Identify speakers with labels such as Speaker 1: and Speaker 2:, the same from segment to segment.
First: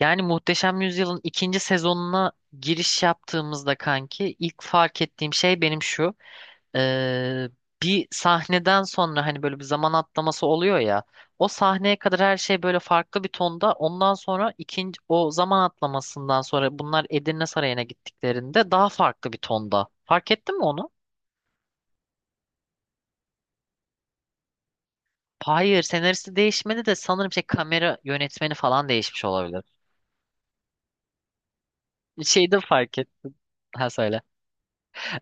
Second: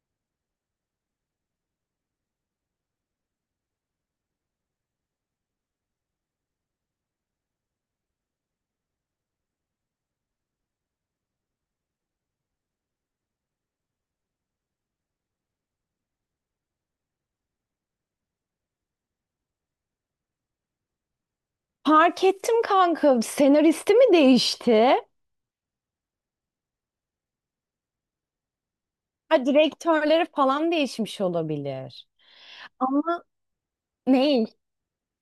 Speaker 1: Yani Muhteşem Yüzyıl'ın ikinci sezonuna giriş yaptığımızda kanki ilk fark ettiğim şey benim şu. Ee, bir sahneden sonra hani böyle bir zaman atlaması oluyor ya. O sahneye kadar her şey böyle farklı bir tonda. Ondan sonra ikinci o zaman atlamasından sonra bunlar Edirne Sarayı'na gittiklerinde daha farklı bir tonda. Fark ettin mi onu?
Speaker 2: Fark ettim kanka. Senaristi mi değişti?
Speaker 1: Hayır, senaristi değişmedi de sanırım şey kamera yönetmeni falan değişmiş
Speaker 2: Ha,
Speaker 1: olabilir.
Speaker 2: direktörleri falan değişmiş olabilir.
Speaker 1: Şeyde fark
Speaker 2: Ama
Speaker 1: ettim. Ha, söyle.
Speaker 2: ney?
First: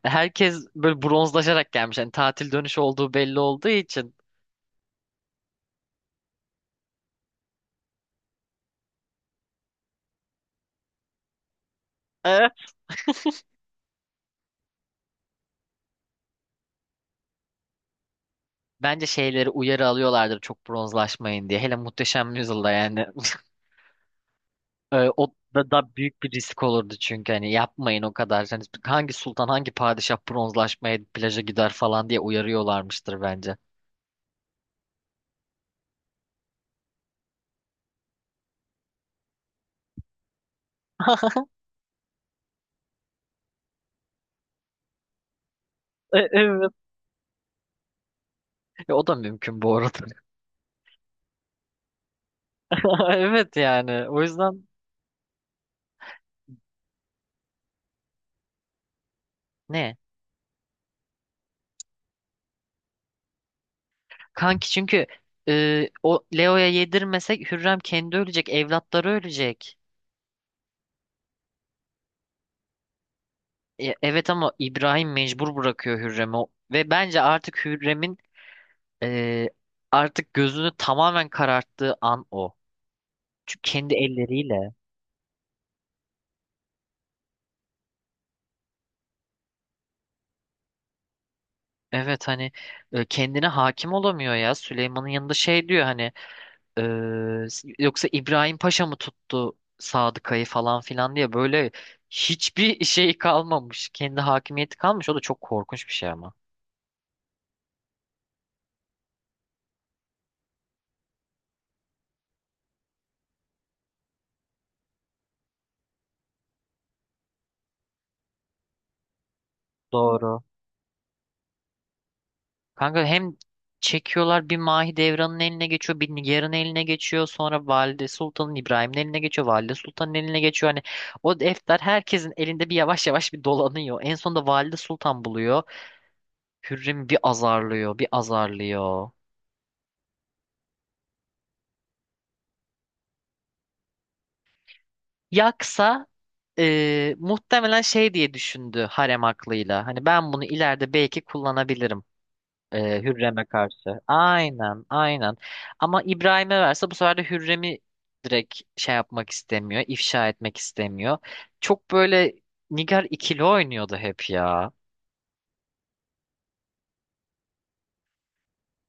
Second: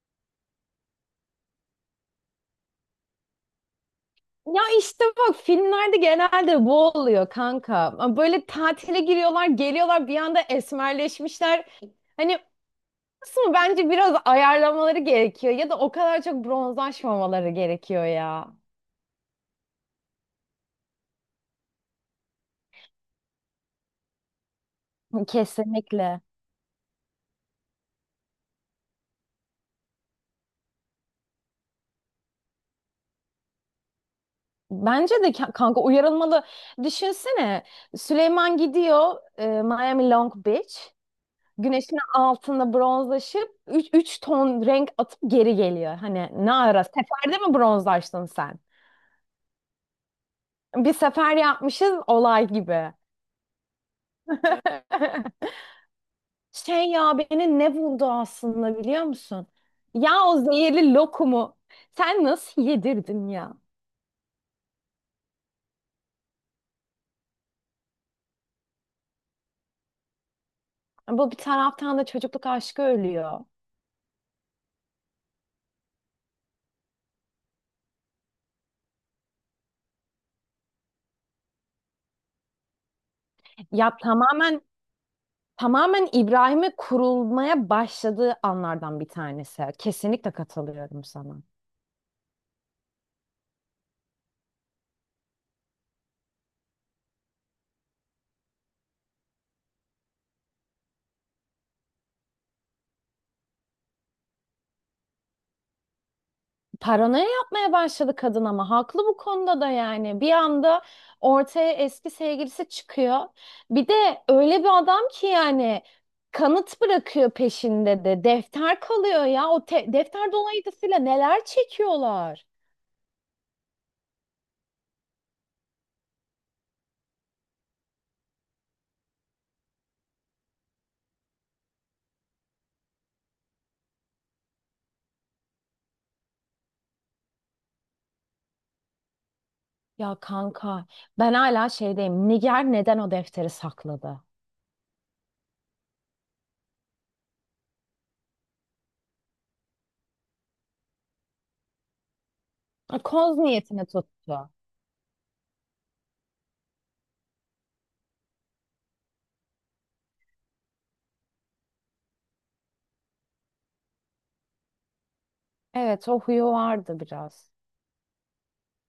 Speaker 1: Herkes böyle bronzlaşarak gelmiş. Yani tatil dönüşü olduğu belli olduğu için.
Speaker 2: Ya işte bak filmlerde genelde bu oluyor kanka. Böyle tatile giriyorlar, geliyorlar bir anda esmerleşmişler. Hani
Speaker 1: Evet.
Speaker 2: kısmı bence biraz ayarlamaları gerekiyor ya da o kadar çok bronzlaşmamaları gerekiyor ya.
Speaker 1: Bence şeyleri uyarı alıyorlardır çok bronzlaşmayın diye. Hele Muhteşem Yüzyılda yani. O da
Speaker 2: Kesinlikle.
Speaker 1: büyük bir risk olurdu, çünkü hani yapmayın o kadar. Hani hangi sultan hangi padişah bronzlaşmaya plaja gider falan diye uyarıyorlarmıştır bence.
Speaker 2: Bence de kanka uyarılmalı. Düşünsene Süleyman gidiyor Miami Long Beach. Güneşin altında bronzlaşıp üç ton renk atıp geri geliyor.
Speaker 1: E-
Speaker 2: Hani ne
Speaker 1: evet.
Speaker 2: ara? Seferde mi bronzlaştın sen?
Speaker 1: O da mümkün bu arada.
Speaker 2: Bir sefer yapmışız olay gibi.
Speaker 1: Evet yani o yüzden.
Speaker 2: Şey ya beni ne buldu aslında biliyor musun?
Speaker 1: Ne?
Speaker 2: Ya o zehirli lokumu sen nasıl yedirdin ya?
Speaker 1: Kanki çünkü o Leo'ya yedirmesek Hürrem kendi ölecek, evlatları ölecek.
Speaker 2: Bu bir taraftan da çocukluk aşkı ölüyor.
Speaker 1: Evet ama İbrahim mecbur bırakıyor Hürrem'i. Ve bence artık Hürrem'in e, artık gözünü tamamen kararttığı an o. Çünkü kendi
Speaker 2: Ya tamamen
Speaker 1: elleriyle.
Speaker 2: tamamen İbrahim'e kurulmaya başladığı anlardan bir tanesi. Kesinlikle katılıyorum sana.
Speaker 1: Evet, hani kendine hakim olamıyor ya. Süleyman'ın yanında şey diyor, hani e, yoksa İbrahim Paşa mı tuttu Sadıkayı falan filan diye, böyle hiçbir şey kalmamış. Kendi hakimiyeti kalmış. O da çok korkunç bir şey ama.
Speaker 2: Paranoya yapmaya başladı kadın ama haklı bu konuda da yani. Bir anda ortaya eski sevgilisi çıkıyor. Bir de öyle bir adam ki yani kanıt bırakıyor peşinde de. Defter kalıyor ya. Defter
Speaker 1: Doğru.
Speaker 2: dolayısıyla neler çekiyorlar.
Speaker 1: Kanka hem çekiyorlar, bir Mahidevran'ın eline geçiyor, bir Nigar'ın eline geçiyor. Sonra Valide Sultan'ın, İbrahim'in eline geçiyor. Valide Sultan'ın eline geçiyor. Hani o defter herkesin elinde bir yavaş yavaş bir dolanıyor. En sonunda Valide Sultan buluyor. Hürrem'i bir azarlıyor, bir azarlıyor.
Speaker 2: Ya kanka ben hala şeydeyim. Niger neden o defteri sakladı?
Speaker 1: Yaksa muhtemelen şey diye düşündü harem aklıyla. Hani ben bunu ileride belki kullanabilirim.
Speaker 2: Koz
Speaker 1: Hürrem'e
Speaker 2: niyetine
Speaker 1: karşı.
Speaker 2: tuttu.
Speaker 1: Aynen, aynen. Ama İbrahim'e verse bu sefer de Hürrem'i direkt şey yapmak istemiyor, ifşa etmek istemiyor. Çok böyle Nigar ikili oynuyordu hep ya.
Speaker 2: Evet, o huyu vardı biraz.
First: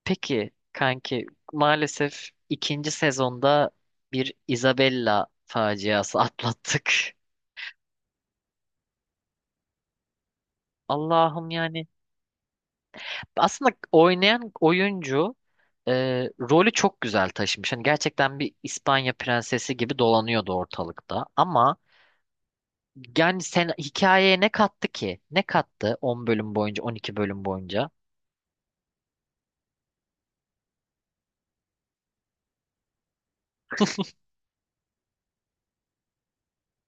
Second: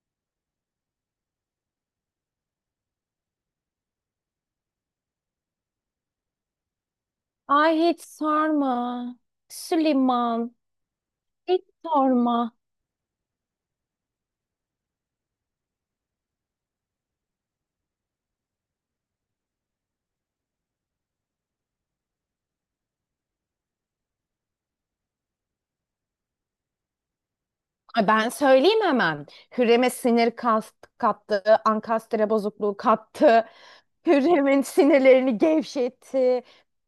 Speaker 1: Peki kanki, maalesef ikinci sezonda bir Isabella faciası atlattık.
Speaker 2: Ay hiç sorma. Süleyman,
Speaker 1: Allah'ım
Speaker 2: hiç
Speaker 1: yani.
Speaker 2: sorma.
Speaker 1: Aslında oynayan oyuncu e, rolü çok güzel taşımış. Hani gerçekten bir İspanya prensesi gibi dolanıyordu ortalıkta. Ama yani sen hikayeye ne kattı ki? Ne kattı 10 bölüm boyunca, 12 bölüm boyunca?
Speaker 2: Ay ben söyleyeyim hemen. Hürrem'e kattı, ankastre bozukluğu kattı. Hürrem'in sinirlerini gevşetti.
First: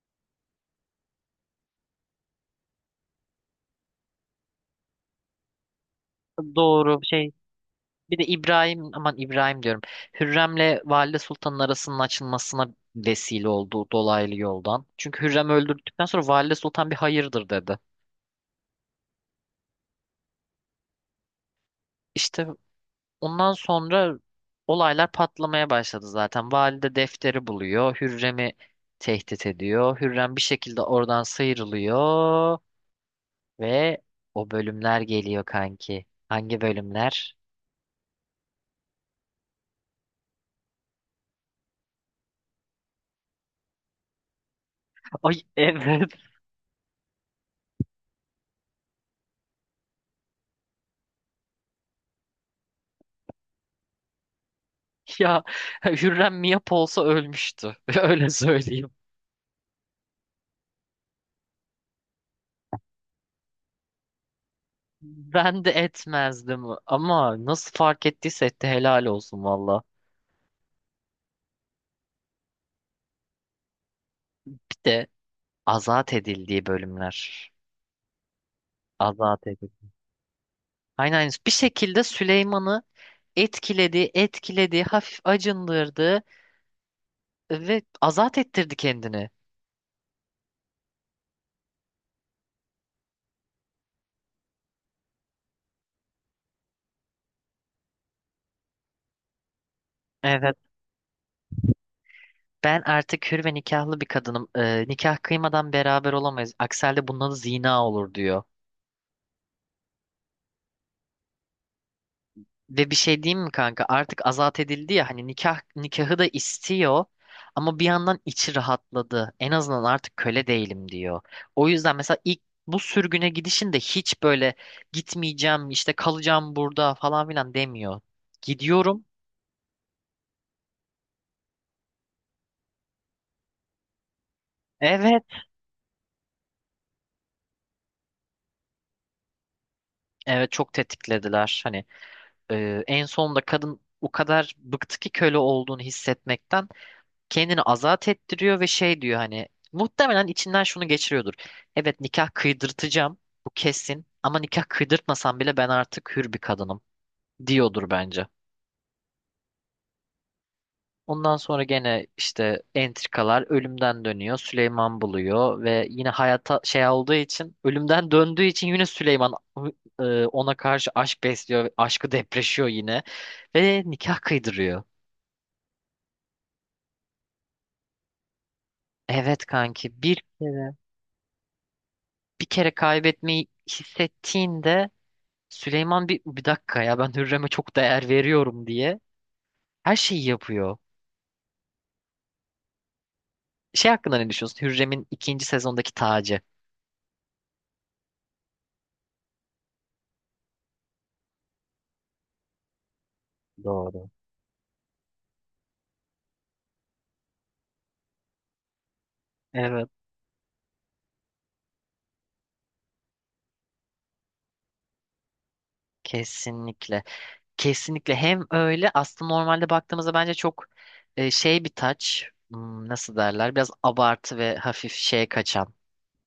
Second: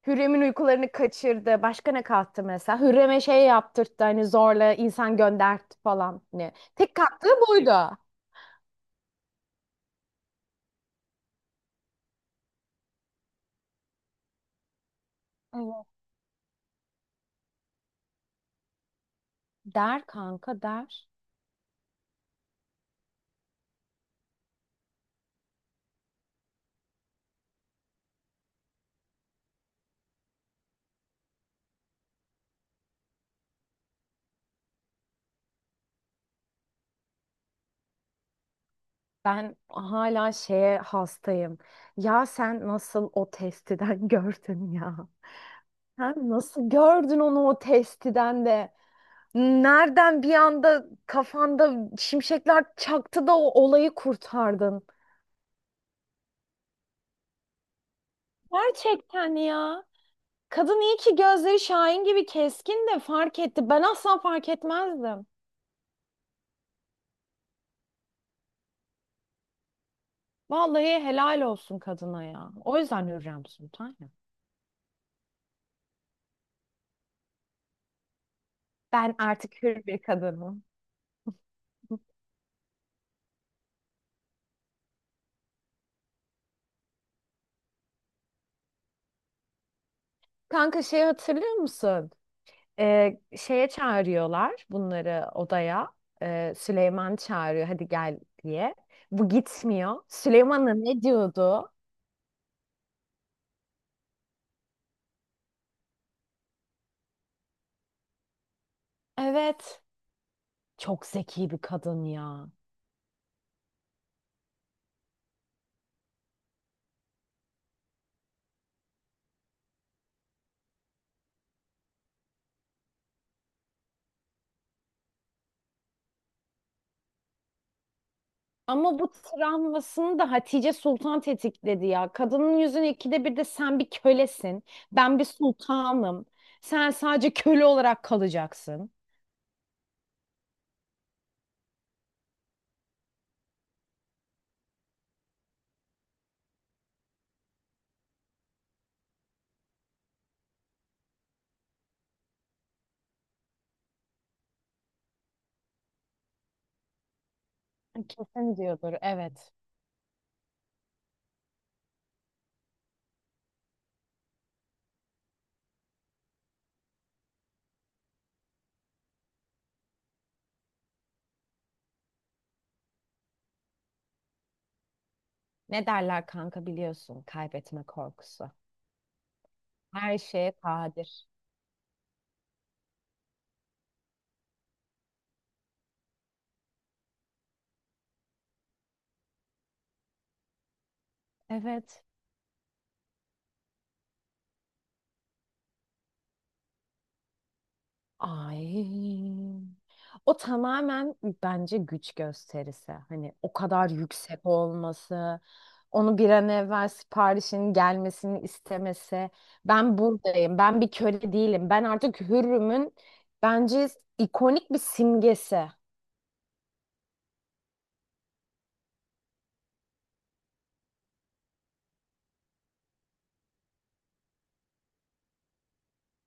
Speaker 2: Hürrem'in uykularını kaçırdı. Başka ne kattı mesela? Hürrem'e şey yaptırttı, hani zorla insan göndertti falan. Ne? Tek
Speaker 1: Doğru
Speaker 2: kattığı
Speaker 1: şey.
Speaker 2: buydu.
Speaker 1: Bir de İbrahim, aman İbrahim diyorum. Hürrem'le Valide Sultan'ın arasının açılmasına vesile oldu dolaylı yoldan. Çünkü Hürrem
Speaker 2: Evet.
Speaker 1: öldürdükten sonra Valide Sultan bir hayırdır dedi.
Speaker 2: Der kanka der.
Speaker 1: İşte ondan sonra olaylar patlamaya başladı zaten. Valide defteri buluyor. Hürrem'i tehdit ediyor. Hürrem bir şekilde oradan sıyrılıyor. Ve o bölümler geliyor kanki. Hangi bölümler?
Speaker 2: Ben hala şeye hastayım. Ya sen nasıl o testiden gördün ya?
Speaker 1: Ay evet,
Speaker 2: Sen nasıl gördün onu o testiden de? Nereden bir anda kafanda şimşekler çaktı da o olayı kurtardın?
Speaker 1: ya Hürrem Miyap olsa ölmüştü. Öyle söyleyeyim.
Speaker 2: Gerçekten ya. Kadın iyi ki gözleri Şahin gibi keskin de fark etti. Ben asla fark etmezdim.
Speaker 1: Ben de etmezdim ama nasıl fark ettiyse etti, helal olsun valla.
Speaker 2: Vallahi helal olsun kadına ya. O yüzden Hürrem Sultan ya.
Speaker 1: Bir de azat edildiği bölümler.
Speaker 2: Ben
Speaker 1: Azat
Speaker 2: artık hür
Speaker 1: edildi.
Speaker 2: bir kadınım.
Speaker 1: Aynen, aynen. Bir şekilde Süleyman'ı etkiledi, etkiledi, hafif acındırdı ve azat ettirdi kendini.
Speaker 2: Kanka şey hatırlıyor musun? Şeye çağırıyorlar bunları odaya. Süleyman çağırıyor hadi gel diye. Bu gitmiyor.
Speaker 1: Evet.
Speaker 2: Süleyman'a ne diyordu?
Speaker 1: Ben artık hür ve nikahlı bir kadınım. Nikah kıymadan beraber olamayız. Aksi halde bunun adı zina olur diyor.
Speaker 2: Evet. Çok zeki bir kadın ya.
Speaker 1: Ve bir şey diyeyim mi kanka? Artık azat edildi ya, hani nikah nikahı da istiyor ama bir yandan içi rahatladı. En azından artık köle değilim diyor. O yüzden mesela ilk bu sürgüne gidişinde hiç böyle gitmeyeceğim işte, kalacağım burada falan filan demiyor.
Speaker 2: Ama
Speaker 1: Gidiyorum.
Speaker 2: bu travmasını da Hatice Sultan tetikledi ya. Kadının yüzünü ikide bir de sen bir kölesin. Ben
Speaker 1: Evet.
Speaker 2: bir sultanım. Sen sadece köle olarak kalacaksın.
Speaker 1: Evet, çok tetiklediler. Hani en sonunda kadın o kadar bıktı ki köle olduğunu hissetmekten, kendini azat ettiriyor ve şey diyor, hani muhtemelen içinden şunu geçiriyordur. Evet, nikah kıydırtacağım bu kesin, ama nikah kıydırtmasam bile ben artık hür bir kadınım diyordur bence.
Speaker 2: Kesin diyordur, evet.
Speaker 1: Ondan sonra gene işte entrikalar, ölümden dönüyor. Süleyman buluyor ve yine hayata şey olduğu için, ölümden döndüğü için yine Süleyman ona karşı aşk besliyor. Aşkı depreşiyor yine ve nikah kıydırıyor.
Speaker 2: Ne derler kanka biliyorsun, kaybetme korkusu.
Speaker 1: Evet kanki,
Speaker 2: Her
Speaker 1: bir.
Speaker 2: şeye
Speaker 1: Evet.
Speaker 2: kadir.
Speaker 1: Bir kere kaybetmeyi hissettiğinde Süleyman, bir dakika ya ben Hürrem'e çok değer veriyorum diye her şeyi yapıyor.
Speaker 2: Evet.
Speaker 1: Şey hakkında ne düşünüyorsun? Hürrem'in ikinci sezondaki tacı.
Speaker 2: Ay. O tamamen bence güç gösterisi. Hani o kadar
Speaker 1: Doğru.
Speaker 2: yüksek olması, onu bir an evvel siparişin gelmesini istemesi.
Speaker 1: Evet.
Speaker 2: Ben buradayım, ben bir köle değilim. Ben artık hürrümün bence ikonik bir simgesi.
Speaker 1: Kesinlikle. Kesinlikle, hem öyle aslında normalde baktığımızda bence çok şey bir taç. Nasıl derler, biraz abartı ve hafif şeye kaçan.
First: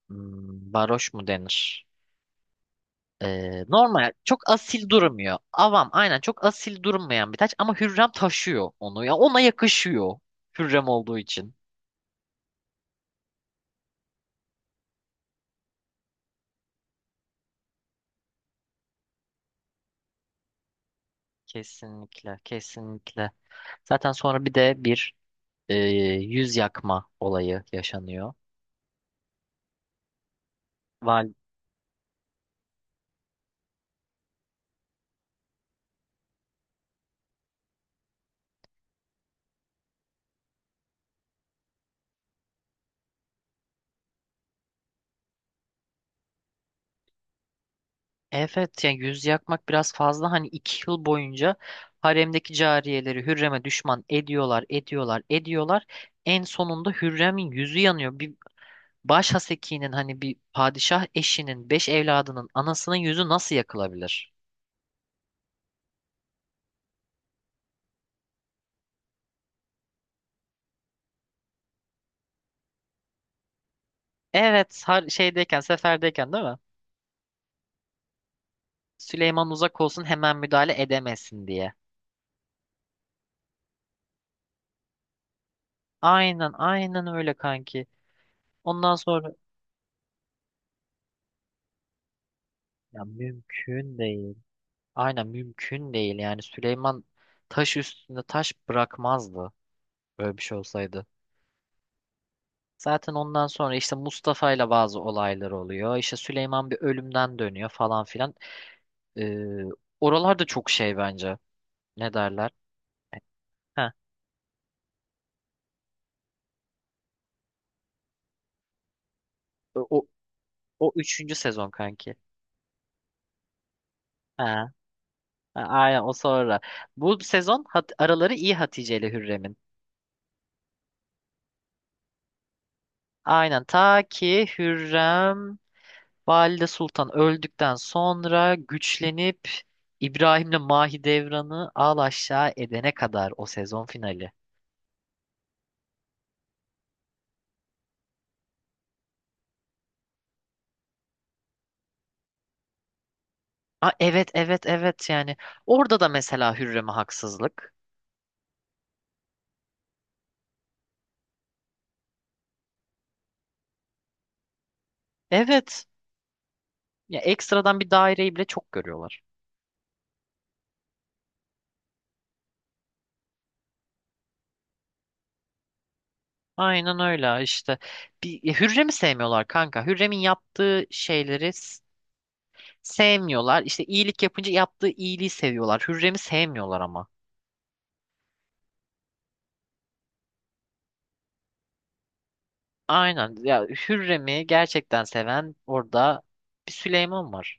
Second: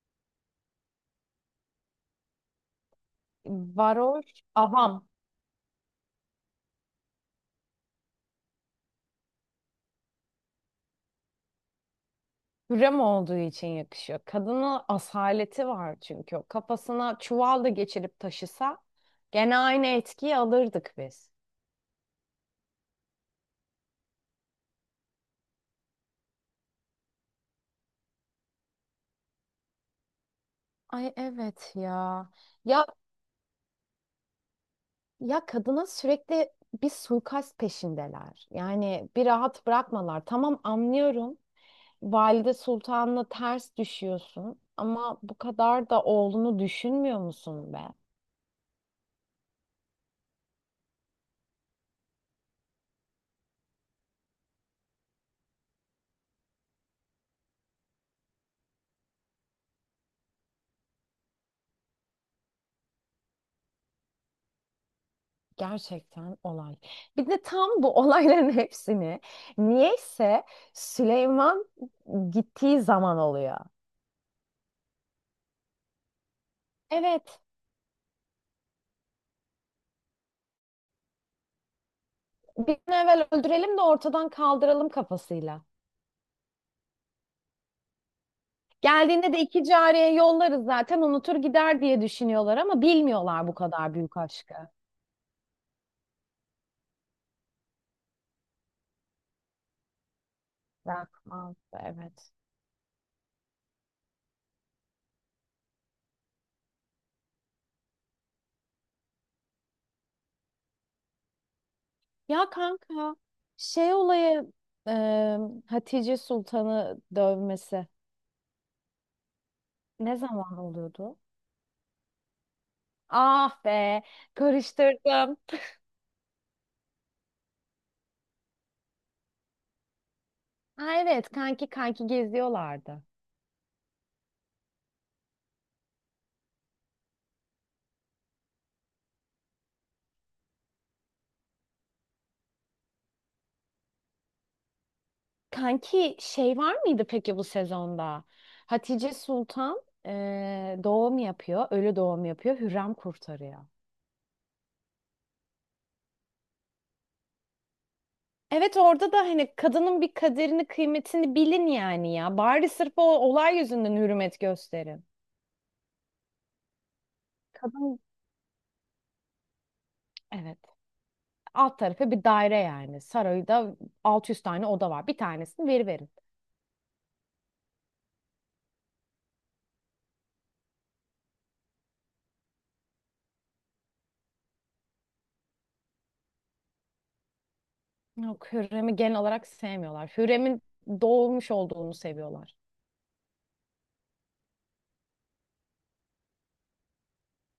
Speaker 1: Baroş mu denir? Normal
Speaker 2: Varoş,
Speaker 1: çok asil
Speaker 2: avam.
Speaker 1: durmuyor. Avam, aynen, çok asil durmayan bir taç ama Hürrem taşıyor onu ya, ona yakışıyor Hürrem olduğu için.
Speaker 2: Hürrem olduğu için yakışıyor. Kadının asaleti var çünkü. O kafasına çuval da geçirip taşısa gene aynı etkiyi alırdık biz.
Speaker 1: Kesinlikle, kesinlikle. Zaten sonra bir de bir e, yüz yakma olayı yaşanıyor.
Speaker 2: Ay
Speaker 1: Val
Speaker 2: evet ya. Ya ya kadına sürekli bir suikast peşindeler. Yani bir rahat bırakmalar. Tamam anlıyorum. Valide Sultan'la ters düşüyorsun ama bu kadar da oğlunu düşünmüyor musun be?
Speaker 1: evet, yani yüz yakmak biraz fazla. Hani 2 yıl boyunca haremdeki cariyeleri Hürrem'e düşman ediyorlar, ediyorlar, ediyorlar. En sonunda Hürrem'in yüzü yanıyor. Bir baş hasekinin, hani bir padişah eşinin, 5 evladının anasının yüzü nasıl yakılabilir?
Speaker 2: Gerçekten olay. Bir de tam bu olayların hepsini niyeyse Süleyman gittiği zaman oluyor.
Speaker 1: Evet, har şeydeyken, seferdeyken, değil mi?
Speaker 2: Evet,
Speaker 1: Süleyman uzak olsun, hemen müdahale edemesin diye.
Speaker 2: bir an evvel öldürelim de ortadan kaldıralım kafasıyla.
Speaker 1: Aynen aynen öyle kanki. Ondan sonra
Speaker 2: Geldiğinde de iki cariye yollarız zaten unutur gider diye düşünüyorlar ama
Speaker 1: ya,
Speaker 2: bilmiyorlar bu kadar
Speaker 1: mümkün
Speaker 2: büyük
Speaker 1: değil.
Speaker 2: aşkı.
Speaker 1: Aynen mümkün değil. Yani Süleyman taş üstünde taş bırakmazdı böyle bir şey olsaydı.
Speaker 2: Bırakmaz, evet.
Speaker 1: Zaten ondan sonra işte Mustafa ile bazı olaylar oluyor. İşte Süleyman bir ölümden dönüyor falan filan. Ee, oralar da çok şey bence. Ne
Speaker 2: Ya
Speaker 1: derler?
Speaker 2: kanka
Speaker 1: Heh,
Speaker 2: şey olayı, e, Hatice Sultan'ı dövmesi
Speaker 1: o, o,
Speaker 2: ne zaman
Speaker 1: o
Speaker 2: oluyordu?
Speaker 1: üçüncü sezon kanki.
Speaker 2: Ah be,
Speaker 1: Ha,
Speaker 2: karıştırdım.
Speaker 1: ha, aynen o sonra. Bu sezon araları iyi Hatice ile Hürrem'in.
Speaker 2: Ha evet kanki geziyorlardı.
Speaker 1: Aynen ta ki Hürrem Valide Sultan öldükten sonra güçlenip İbrahim'le Mahidevran'ı al aşağı edene kadar o sezon finali.
Speaker 2: Kanki şey var mıydı peki bu sezonda? Hatice Sultan doğum yapıyor, ölü doğum yapıyor, Hürrem kurtarıyor.
Speaker 1: Ha, evet, evet, evet, yani orada da mesela Hürrem'e haksızlık.
Speaker 2: Evet orada da hani kadının bir kaderini, kıymetini bilin yani ya. Bari sırf o olay yüzünden hürmet gösterin.
Speaker 1: Evet, ya ekstradan bir
Speaker 2: Kadın,
Speaker 1: daireyi bile çok görüyorlar.
Speaker 2: evet, alt tarafı bir daire yani. Sarayda 600 tane oda var. Bir tanesini veriverin.
Speaker 1: Aynen öyle işte. Bir, ya Hürrem'i sevmiyorlar kanka. Hürrem'in yaptığı şeyleri sevmiyorlar. İşte iyilik yapınca yaptığı iyiliği seviyorlar. Hürrem'i sevmiyorlar ama.
Speaker 2: Yok, Hürrem'i genel olarak sevmiyorlar. Hürrem'in doğmuş olduğunu seviyorlar.
Speaker 1: Aynen. Ya Hürrem'i gerçekten seven orada bir Süleyman var.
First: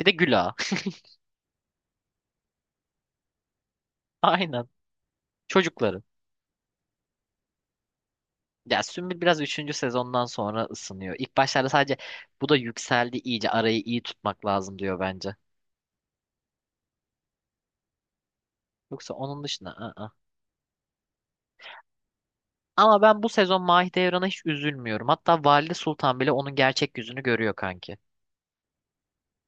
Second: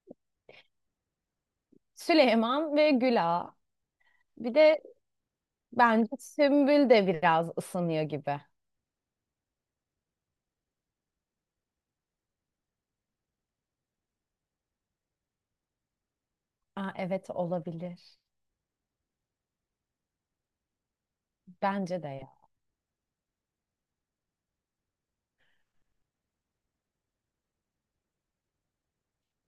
Speaker 1: Bir de Güla.
Speaker 2: Süleyman ve Güla. Bir
Speaker 1: Aynen.
Speaker 2: de
Speaker 1: Çocukları.
Speaker 2: bence Sümbül de biraz ısınıyor gibi.
Speaker 1: Ya Sümbül biraz üçüncü sezondan sonra ısınıyor. İlk başlarda sadece bu da yükseldi, iyice arayı iyi tutmak lazım diyor bence.
Speaker 2: Aa, evet olabilir.
Speaker 1: Yoksa onun dışında ı-ı.
Speaker 2: Bence de ya.
Speaker 1: Ama ben bu sezon Mahidevran'a hiç üzülmüyorum. Hatta Valide Sultan bile onun gerçek yüzünü görüyor kanki.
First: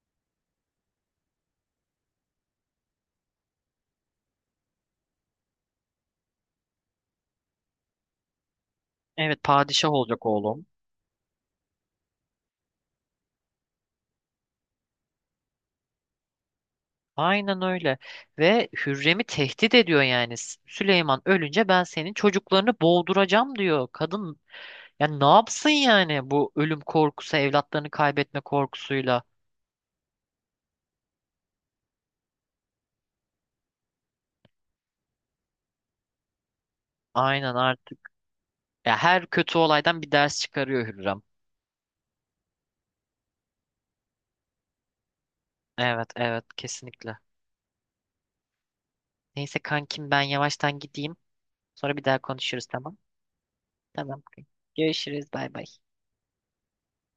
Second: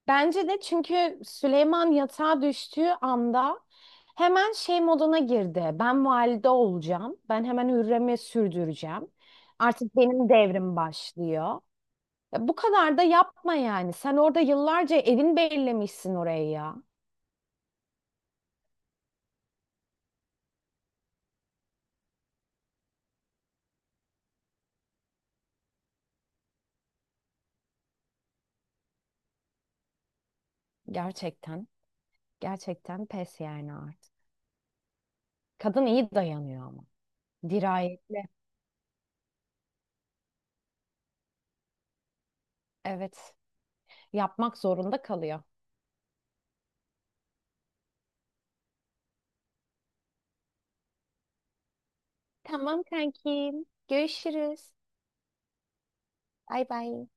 Speaker 2: Bence de çünkü Süleyman yatağa düştüğü anda hemen şey moduna girdi. Ben valide olacağım. Ben hemen Hürrem'i sürdüreceğim.
Speaker 1: Evet, padişah
Speaker 2: Artık
Speaker 1: olacak
Speaker 2: benim
Speaker 1: oğlum.
Speaker 2: devrim başlıyor. Ya bu kadar da yapma yani. Sen orada yıllarca evin bellemişsin orayı ya.
Speaker 1: Aynen öyle. Ve Hürrem'i tehdit ediyor yani. Süleyman ölünce ben senin çocuklarını boğduracağım diyor. Kadın yani ne yapsın yani, bu ölüm korkusu, evlatlarını kaybetme korkusuyla.
Speaker 2: Gerçekten. Gerçekten pes yani artık. Kadın iyi dayanıyor ama.
Speaker 1: Aynen artık.
Speaker 2: Dirayetli.
Speaker 1: Ya her kötü olaydan bir ders çıkarıyor Hürrem.
Speaker 2: Evet. Yapmak zorunda kalıyor.
Speaker 1: Evet, evet, kesinlikle. Neyse kankim, ben yavaştan gideyim. Sonra bir daha konuşuruz,
Speaker 2: Tamam
Speaker 1: tamam?
Speaker 2: kankim.
Speaker 1: Tamam.
Speaker 2: Görüşürüz.
Speaker 1: Görüşürüz. Bay bay.
Speaker 2: Bay bay.